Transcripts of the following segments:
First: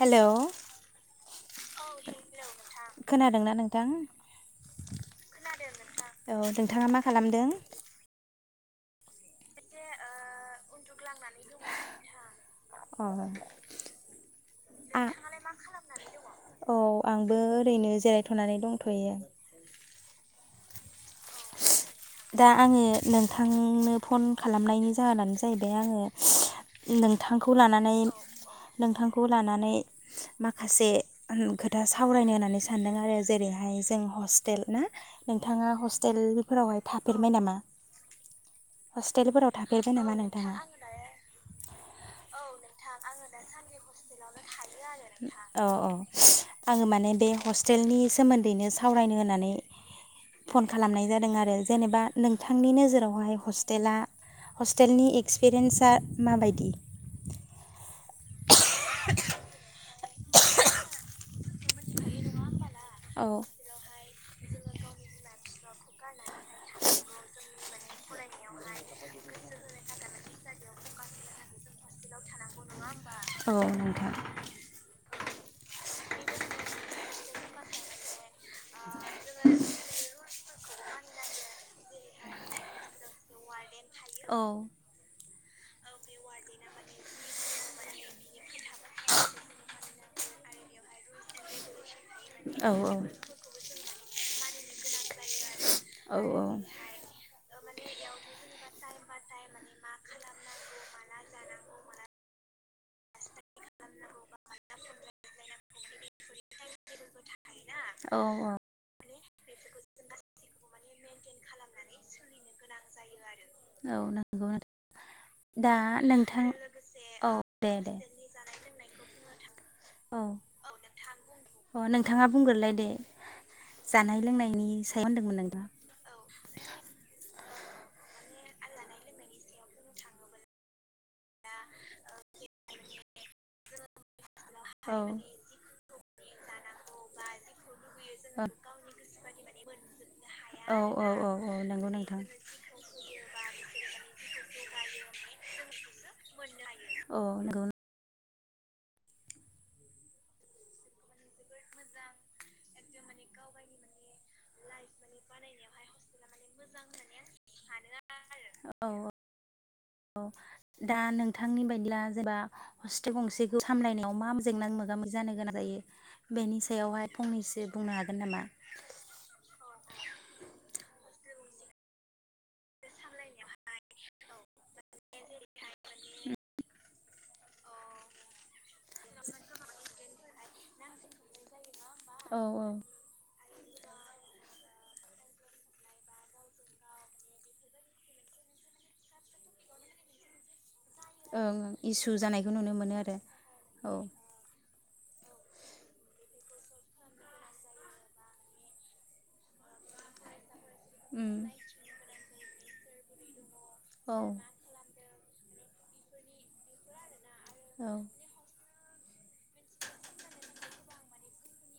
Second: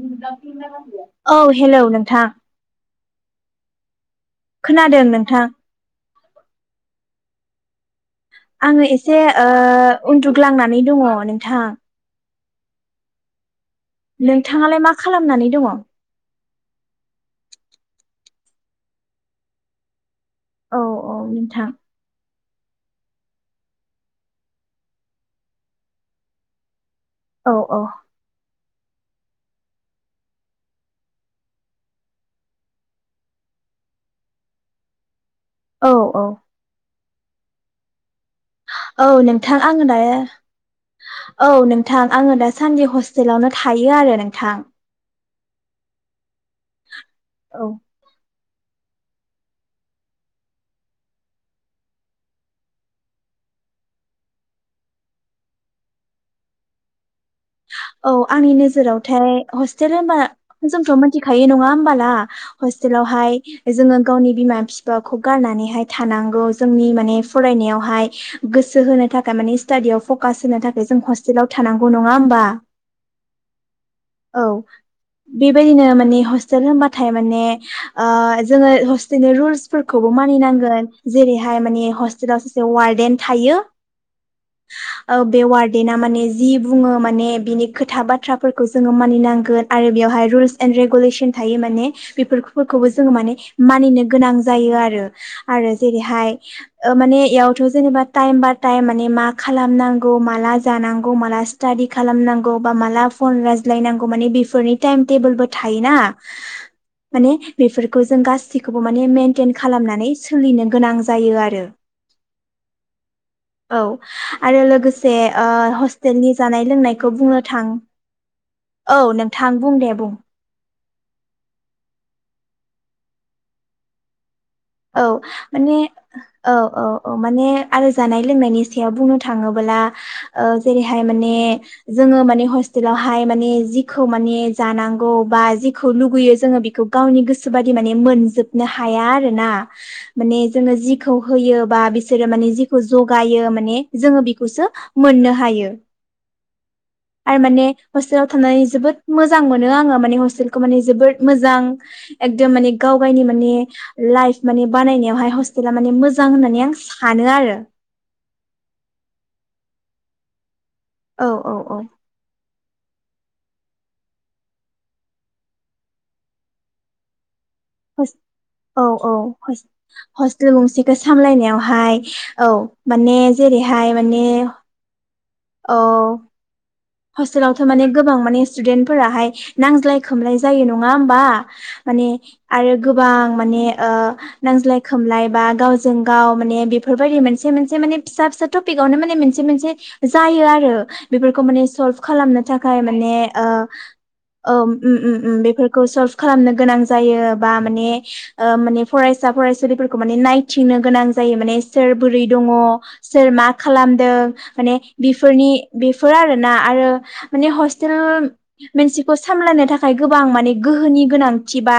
Hello [inaudible] औ hello नोंथां खोनादोंना नोंथां खोनादों नोंथां औ नोंथांङा मा खालामदों आंङो एसे ओ उन्दुग्लांनानै दंङ नोंथां अ नोंथाङालाय मा खालामनानै दङ'? अ आंबो ओरैनो जिरायथ'नानै दंथ'यो। औ औ नोंथां। दा आङो नोंथांनो फन खालामनायनि जाहोनानो जाहैबाय आङो नोंथांखौ औ औ लानानै नोंथांखौ लानानै माखासे खोथा सावरायनो होननानै सानदों आरो जेरैहाय जों हस्टेल ना नोंथाङा औ औ हस्टेलफोरावहाय थाफेरबाय नामा? औ हस्टेलफोराव नोंथां आङो थाफेरबाय दा नामा नोंथाङा औ नोंथां आङो दासान्दि हस्टेलावनो थायो आरो नोंथां। अ अ आङो माने बे औ हस्टेलनि सोमोन ओरैनो सावरायनो होननानै फन खालामनाय जादों आरो जेनेबा नोंथांनि नोजोरावहाय हस्टेला हस्टेलनि एक्सपिरियेन्सा माबायदि? औ आंनि नोजोरावथाय हस्टेल होमबा जोंथ' मिथिखायो नङा होमबाला औ हस्टेलावहाय जोङो गावनि बिमा फिफाखौ गारनानैहाय थानांगौ। जोंनि माने फरायनायावहाय गोसो होनो थाखाय माने स्टाडियाव फकास होनो थाखाय जों हस्टेलाव थानां नङा बा औ नोंथां। बेबायदिनो माने हस्टेल होनबाथाय माने आ जोङो हस बिनि रुल्सफोरखौबो मानिनांगोन। जेरैहाय माने हस्टेलाव सासे वारडेन थायो। औ ओ बे वार्द बेना माने जि बुङो मा ने बिनि खोथा बाथ्राफोरखौ जोङो मानिनांगोन आरो बेवहाय रुल्स एन्ड रेगुलेसन थायो माने। औ बेफोरखौबो जोङो माने मानिनो गोनां जायो आरो आरो जेरैहाय औ ओ माने इयावथ' जेनेबा टाइम बाय टाइम माने मा खालामनांगौ माला जानांगौ माला स्टाडि खालामनांगौ बा माला फन राय ज्लायनांगौ माने बेफोरनि टाइम टेबोलफोर थायोना माने बेफोरखौ औ जों गासिबो माने मेन मेनथेन खालामनानै सोलिनो गोनां जायो आरो। औ आरो लोगोसे ओ दा हसटेलनि नोंथां जानाय होननायखौ औ बुंनो थां दे दे औ नोंथां। बुं दे बुं। औ अ नोंथाङा बुंग्रोनलाय दे जानाय लोंनाय औ माने औ औ औ माने आरो जानाय लोंनायनि सायाव बुंनो थाङोबोला ओ जेरैहाय माने जोङो माने हस्टेलावहाय माने जिखौ माने औ जानांगौ बा जिखौ लु गुयो जो बेखौ गावनि गोसो बादि माने मोनजोबनो हाया आरो ना माने जोङो औ औ जिखौ औ औ होयो बा नंगौ नोंथां बिसोरो माने जिखौ जगायो माने जोङो बेखौसो मोननो हायो औ आरो नंगौ माने हस हस्टेल आव थानानै जोबोद मोजां मोनो आङो माने हस्टेलखौ माने जोबोद मोजां एकदम माने गाव गावनि माने लाइफ माने बानायनायावहाय हस्टेल माने मोजां होननानै आं सानो आरो औ औ दा औ औ नोंथांनि औ बायदिब्ला जेनबा हस्टेल गंसेखौ सामलायनायाव मा जेंना मोगा मोगि जानो गोनां जायो बेनि सायावहाय फंनैसो सो बुंनो हागोन नामा? हस-हस्टेल गंसेखौ सामलायनायाव हय औ माने जेरैहाय माने औ हस्टेलावथ' माने गोबां माने स्टुदेन्ट फोराहाय नांज्लाय खमलाय जायो नङा होमबा? माने औ आरो ओं गोबां माने ओ नांज्लाय खोमलाय बा गावजों गाव माने बेफोरबायदि मोनसे मोनसे माने फिसा फिसा टपिकावनो माने मोनसे मोनसे जायो आरो बेफोरखौ माने ओं सल्भ इसु खालामनो जानायखौ नुनो थाखाय मोनो माने आरो ओ औ औ उम उम उम उम उम बेफोरखो सल्भ खालामनो गोनां जायो बा माने ओ माने फरायसा फरायसुलिफोरखौ माने नाय थिंनो गोनां उम जायो माने सोर बोरै दङ। सोर मा खालामदों औ माने बेफोरनि बेफोर आरो ना आरो माने औ हस्टेल मोनसिखौ सामलायनो थाखाय गोबां माने गोहोनि गोनांथि बा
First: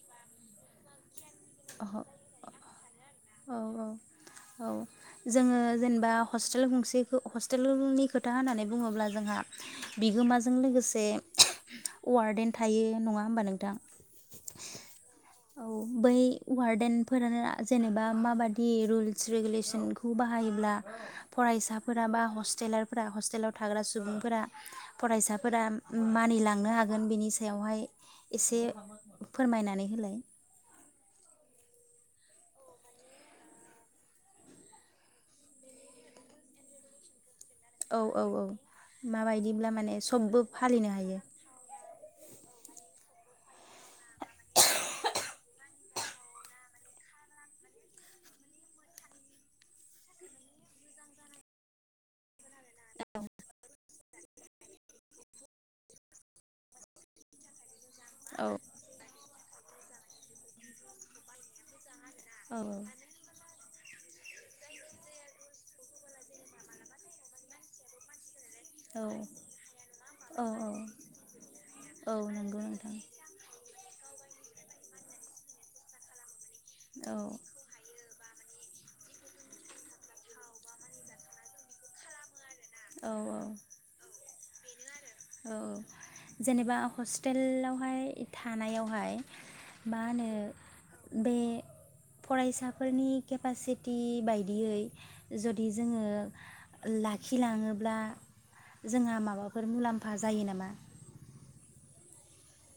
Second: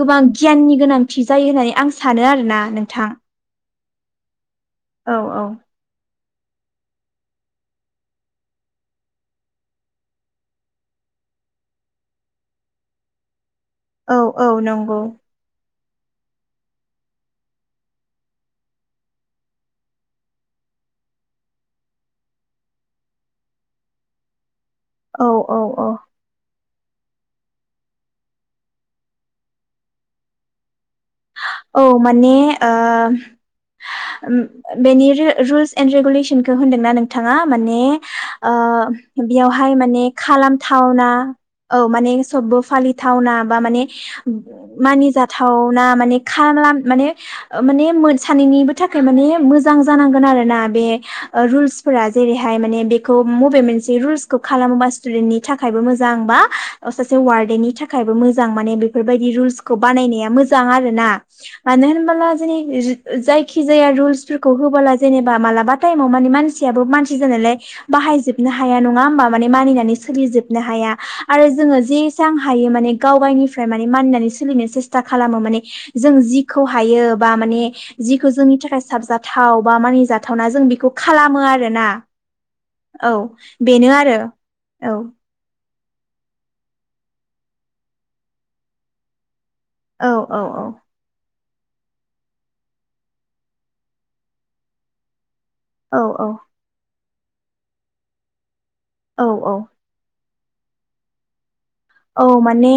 गोबां गियाननि गोनां थि जायो होननानै आं अह सानो आरोना नोंथां। औ औ औ औ औ जोङो जेनेबा हस्टेल गंसेखो हस्टेलनि खोथा होननानै बुङोब्ला जोंहा बिगोमाजों लोगोसे वार्डेन थायो नङा होमबा नों औ औ नंगौ औ बै वार्डेनफोरानो जेनेबा माबादि रुल्स रेगुलेसनखौ बाहायोब्ला फरायसाफोरा बा हस्टेलारफोरा हस्टेलाव थाग्रा सुबुंफोरा औ औ फरायसाफोरा औ मानिलांनो हागो गोन बिनि सायावहाय एसे फोरमायनानै होलाय। औ माने ओ बेनि रुल्स एन्ड रेगुलेसनखौ होनदोंना नोंथां थाङा माने औ औ औ माबायदिब्ला बेयावहाय माने सबबो फालिनो खालामथावना हायो औ माने सबबो फालिथावना बा माने मानिजाथाव माने माने सानैनिबो थाखाय मोजां जानांगोन आरो ना बे रुलसफोरा थाय माने बेखौ बबे मोनसे रुलसखौ खालामोबा स्टुडेननि थाखायबो मोजां बा सासे वार्डेननि थाखाय थाखायबो औ मोजां माने बेफोरबायदि रुल्स खौ बानायनाया मोजां मोजां आरो ना मानो होनबा [inaudible] औ जायखि जाखि जाया रुल्सफोरखौ होबोला जेनेबा मालाबा टाइमाव माने मानसियाबो मानसि जानायलाय बाहायजोब हाया नङा औ होमबा माने मानिनानै औ सोलिजोबनो हाया आरो जोङो औ जेसां नंगौ हायो नोंथां गावगावनिफ्राय माने मानिनानै सोलिनो सेसता खालामो माने जों जि खौ औ हायो बा माने जि बे जोंनि थाखाय साबजाथाव बा मानि जाथावना जों बेखौ खालामो आरोना औ बेनो आरो औ औ जेनेबा हस्टेलावहाय थानायावहाय मा औ होनो औ औ बे फरायसाफोरनि केपासिटि बायदियै जुदि औ जोङो ला खि लाङोब्ला जोंहा औ औ माबाफोर मुलाम्फा जायो नामा औ माने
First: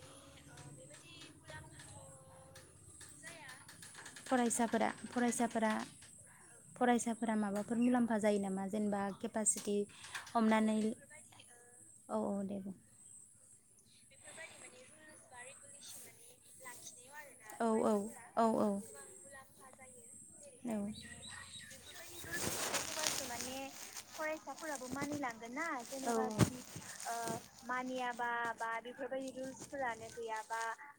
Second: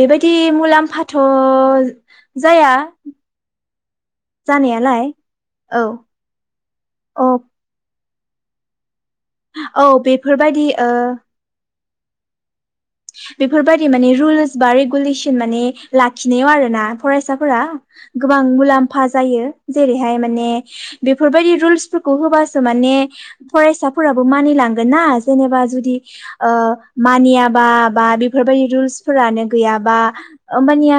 बेबायदि मुलाम्फाथ' जाया फरायसाफोरा जानायालाय औ औ फरायसाफोरा माबाफोर मुलाम्फा जायो नामा जेनेबा केपासिटि औ बेफोरबायदि हमनानै ओ औ औ दे बुं बेफोरबायदि माने रुल्स बा रेगुलेसन लाखिनायाव आरोना फरायसाफोरा औ औ गोबां औ औ मुलामफा जायो जेरैहाय माने औ बेफोरबायदि रुल्सफोरखौ होबासो माने फसाफोराबो मानि लांगोन जेनेबा जुदि बा बा बेफोरबायदि रुलस फोरानो गैयाबा ओमबानिया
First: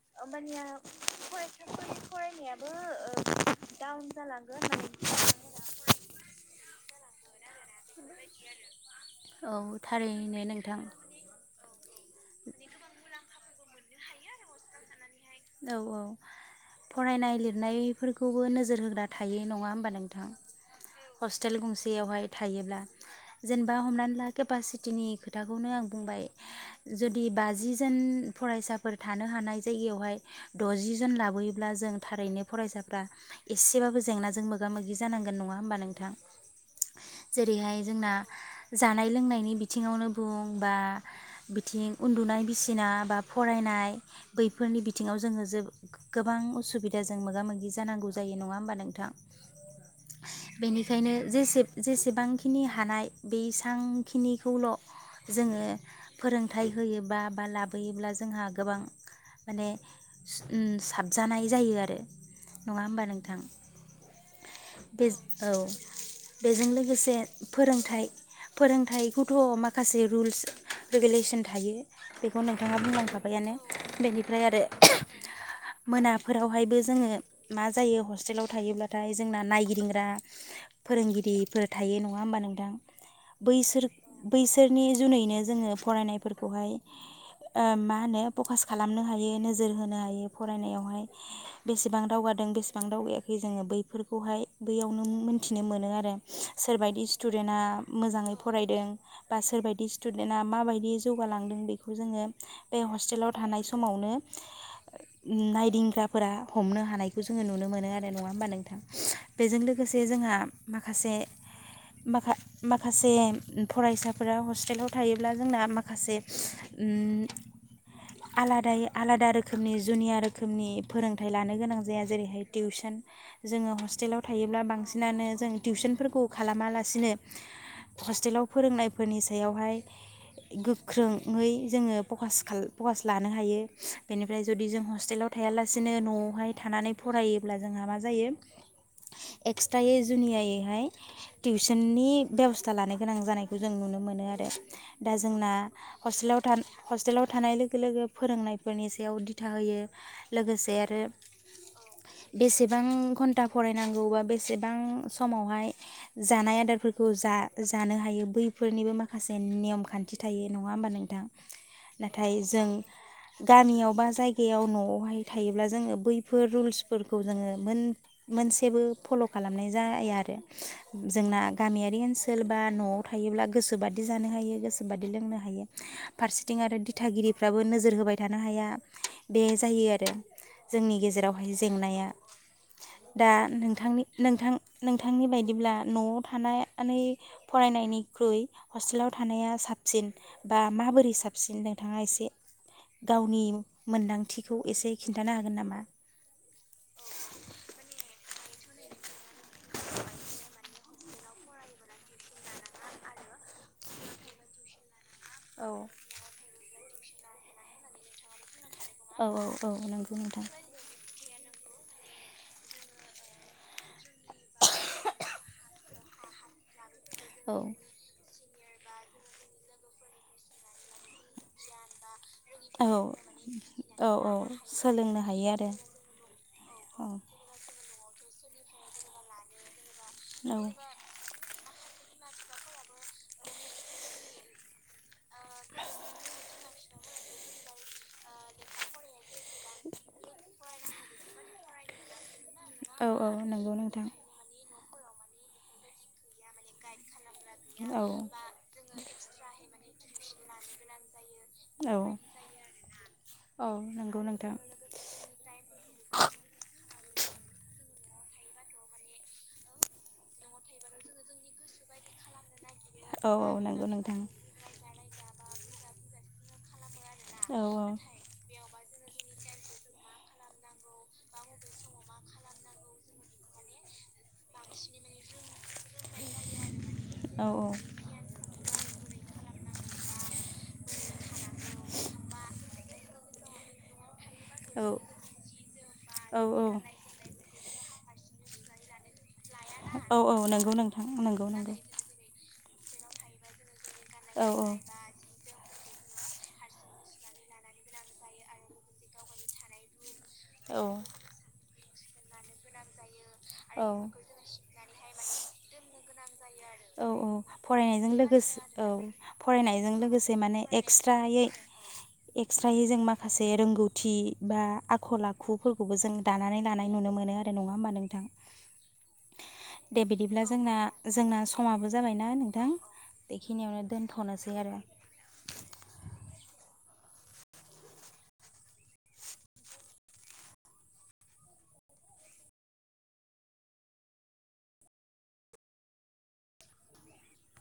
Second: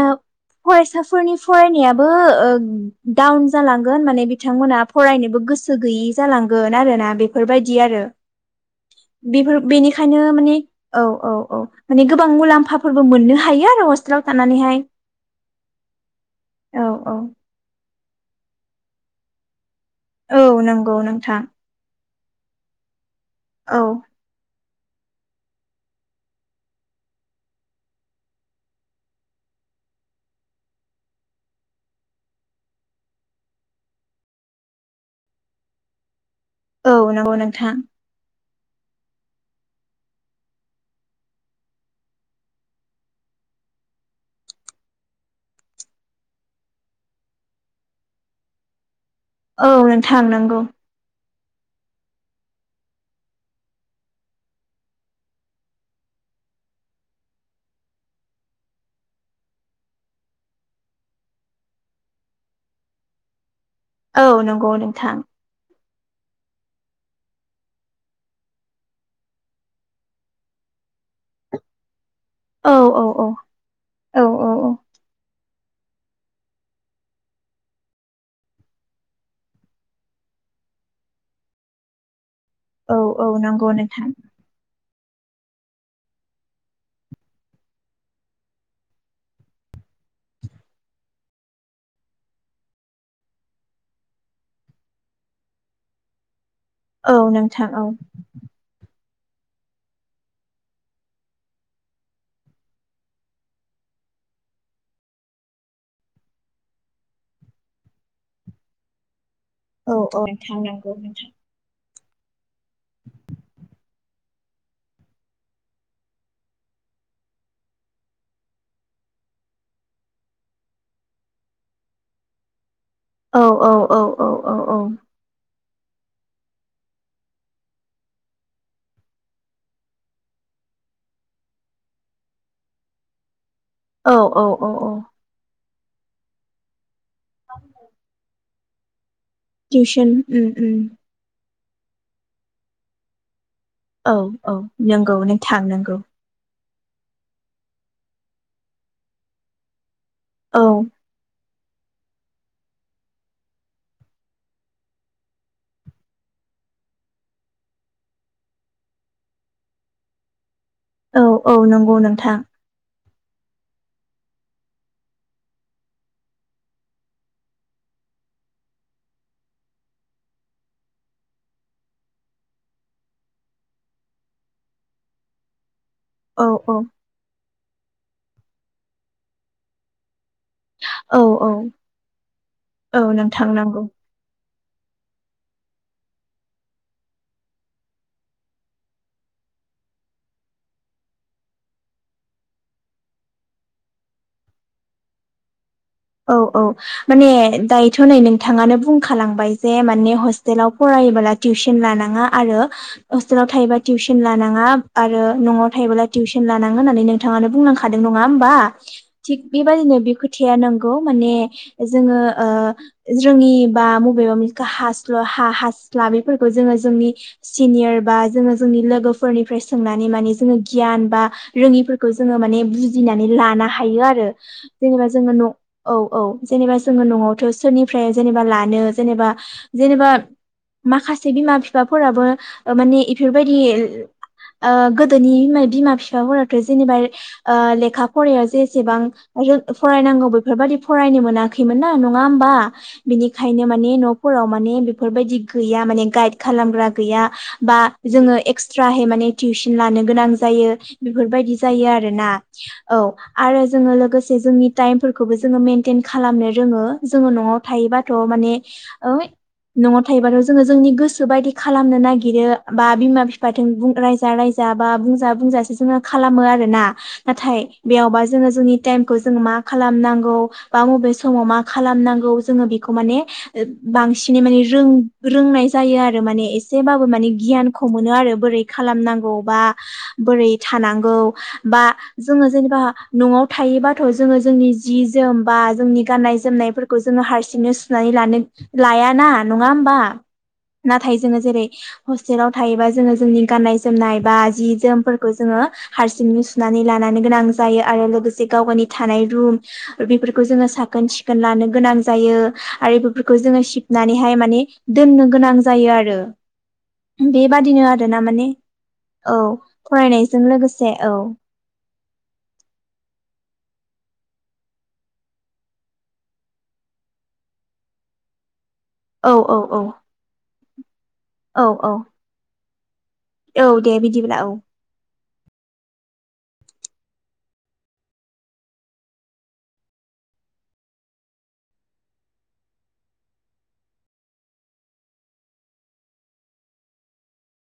फरायसाफोरनि फरायनायाबो डाउन ओ जालांगोन माने बिथांमोना फरायनोबो गोसो गैयि जालांगोन आरोना। बेफोरबायदि आरो औ बेफोर बेनिखायनो थारैनो माने नोंथां औ औ। माने गोबां मुलाम्फाफोरबो मोननो हायो आरो हस्टेलाव थानानैहाय। औ औ औ औ फरायनाय लिरनाय फोरखौबो नोजोर होग्रा थायो नङा होमबा नों नोंथां औ नंगौ नोंथां हस्टेल गंसेयावहाय थायोब्ला जेनेबा औ हमनानै ला केपासिटिनि खोथाखौनो आं बुंबाय जुदि बाजिजोन फरायसाफोर थानो हानाय जायगायावहाय द'जि जन लाबोयोब्ला जों थारैनो फरायसाफ्रा एसेबाबो जेंनाजों मोगा मोगि जानांगोन नङा होमबा नोंथां? औ नंगौ नोंथां जेरैहाय जोंना जानाय लोंनायनि बिथिङावनो बुं बा बिथिं उन्दुनाय बिसिना बा फरायनाय बैफोरनि बि बिथिङाव जोङो जे गोबां असुबिदाजों मोगा मोगि जानांगौ जायो नङा होमबा नोंथां? औ नोंथां नंगौ। बेनिखायनो जेसे जेसेबांखिनि हानाय बेसांखिनिखौल' जोङो फोरोंथाइ होयोबा बा लाबोयोब्ला जोंहा गोबां माने उम साबजानाय जायो आरो नङा होमबा नोंथां? औ नंगौ बे नोंथां। औ बेजों लोगोसे फोरोंथाइ फोरोंथाइखौथ' माखासे रुल्स रेगुलेसन थायो बेखौ औ नोंथाङा औ बुंलां औ थाबायानो औ बेनिफ्राय औ आरो मोनाफोरावहायबो जोङो मा जायो हस्टेलाव थायोब्लाथाय जोंना नायगिदिंग्रा फोरोंगिरिफोर थायो नङा होमबा नों औ औ नंगौ नोंथां। बैसोरनि जुनैनो जोङो फरायनायफोरखौहाय मा होनो फकास खालामनो हायो नो नोजोर होनो हायो फरायनायावहाय बेसेबां दावगादों बेसेबां दावगायाखै जोङो बैफोरखौहाय बैयावनो मोनथिनो मोनो आरो। सोरबायदि औ स्टुदेन्टआ नोंथां औ मोजाङै फरायदों बा सोरबदि स्टुदेन्टआ माबायदि जौगालांदों बेखौ जोङो बे हस्टेलाव थानाय समावनो नायदिंग्राफोरा हमनो हानायखौ जोङो नुनो मोनो आरो नङा होमबा नोंथां? बेजों औ लोगोसे औ जोंहा नोंथां नंगौ माखासे नोंथां माखा माखासे फरायसाफोरा हस्टेलाव थायोब्ला जोंना माखासे उम आलादा आलादा रोखोमनि जुनिया रोखोमनि फोरोंथाइ लानो गोनां जाया जेरैहाय टिउसन औ औ जोङो औ हस्टेलाव औ औ थायोब्ला बांसिनानो जों टिउसनफोरखौ खालामा लासिनो हस्टेलाव फोरोंनायफोरनि सायावहाय गोख्रोङै जोङो फक-फकास लानो हायो। बेनिफ्राय औ जुदि औ जों औ हस्टेलाव थायाला बिसनो न'आवहाय थानानै फरायोब्ला जोंहा मा जायो। एक्सट्रायै टिउसन उम उम जुनियायैहाय टिउसननि बेब'स्था लानो गोनां जानाय खौ जों नुनो औ मोनो आरो औ दा नंगौ जोंना नोंथां नंगौ हस्टेलाव था हस्टेलाव थानाय लोगो लोगो फोरोंनाय फोरनि सायाव दिथा होयो औ लोगोसे आरो बेसेबां घन्टा फरायनांगौ बा बेसेबां समावहाय जानाय आदारफोरखौ जानो हायो बैफोरनिबो माखासे नेयम खान्थि थायो। नङा होमबा नोंथां औ औ नंगौ नाथाय नोंथां जों गामियाव बा जायगायाव न'आवहाय थायोब्ला जोङो बैफोर रुल्सफोरखौ जोङो मोन मोनसेबो फल' खालामनाय जाया आरो जोंना गामियारि ओनसोल बा न'आव थायोब्ला गोसोबादि जानो हायो गोसोबादि लोंनो हायो। औ फारसेथिं आरो औ दिथागिरिफ्राबो नोजो रहोबाय थानो हाया बे जायो आरो जोंनि औ गेजेरावहाय औ जेंनाया औ दा नोंथां नंगौ नोंथांनि नोंथां नोंथांनि बायदिब्ला न'आव थानानै फरायनायनिख्रुइ हस्टेलाव थानाया साबसिन बा माबोरै साबसिन नोंथाङा एसे गावनि मोन्दांथिखौ एसे खिन्थानो हागोन नामा औ औ माने दायोथ' नै नोंथाङानो बुं खालामांबाय जे माने हस्टेलाव फरायोबोला टिउसन लानाङा आरो हस्टेलाव थायोबा टिउसन लानाङा आरो न'आव औ थायोब्ला टिउसन लानां थाङो होननानै नोंथाङानो बुंनांखादों नङा होमबा औ थिग औ बेबायदिनो बे नंगौ खो नोंथां थाया नों माने जोङो ओ रोङि बा बबेबा हास हास्ला बेफोरखौ जोङो जोंनि औ सिनिर बा जोङो जोंनि लोगोफोरनिफ्राय सोंनानै माने जोङो गियान बा रोङिफोरखौ जोङो माने औ बुजिनानै लानो हायो औ आरो औ जेनेबा सोलोंनो जोङो हायो न' आरो औ औ जेनेबा जोङो औ न'आवथ' सोरनि फ्राय जेनेबा लानो जेनेबा जेनेबा माखासे बिमा बि बिफाफोराबो माने इफोरबायदि ओ गोदोनि बिमा बिफाफोराथ' जेनेबा ओ लेखा फरायायाव जेसेबां आरो फरायनांगौ बेबादि फरायनो मोनाखैमोन ना नङा होमबा औ औ बिनिखायनो नंगौ माने नोंथां न'फोराव माने बेफोरबायदि गैया माने गाइ खालामग्रा गैया बा जोङो एक्सट्रा हाय माने टिउसन लानो गोनां जायो बेफोरबायदि जायो औ आरोना औ आरो औ जोङो नंगौ लोगोसे नोंथां जोंनि टाइम फोर जोङो मेनटेन खालामनो रोङो जोङो न'आव थायोबाथ' माने न'आव थायोबाथ' जोङो जोंनि गोसो बायदि खालामनो नागिरो। बा बिमा औ बिफा औ नंगौ जों नोंथां रायजा रायजा बा बुं [unintelligible] बुंजासो जोङो खालामो आरो ना। औ नाथाय बेयावबा जोङो जोंनि टाइमखौ जों मा खालामनांगौ बा अबे समाव मा खालामनांगौ जोङो बेखौ माने बांसिन बिनि माने रों रोंनाय जायो आरो माने एसेबाबो माने औ गियानखौ मोनो आरो बोरै खालामनांगौ। बा बोरै थानांगौ बा जोङो जेनेबा न'आव थायोबाथ' जोङो। जोंनि औ जि जोम बा जोंनि औ औ गाननाय-जोमनायफोरखौ जोङो हारसिं दिनो सुनानै लानो लाया ना। नङा होमबा औ औ नंगौ नोंथां नाथाय जोङो नंगौ जेरै नंगौ हस्टेलाव हायोबा जोङो जोंनि गाननाय जोमनाय बा औ जि औ जोमफोरखौ जोङो हारसिंनो सुनानै लानानै गोनां जायो आरो लोगोसे गाव-गावनि थानाय। रुम। बेफोरखौ जोङो औ साखोन-सिखोन लानो गोनां। जायो। आरो बेफोरखौ जोङो औ सिबनानैहाय माने दोननो। गोनां जायो आरो। औ औ बेबादिनो फरायनायजों आरोना माने लोगोस औ फरायनायजों लोगोसे माने लोगोसे औ एक्सट्रायै एक्सट्रायै जों माखासे रोंगौ थि बा आखल-आखुफोरखौबो जों दानानै लानाय नुनो मोनो आरो नङा होमबा नोंथां। औ औ औ दे बिदिब्ला जोंना जोंना औ स बो औ जाबायना नों थां। औ बेखिनियावनो दे बिदिब्ला औ दोनथ'नोसै आरो।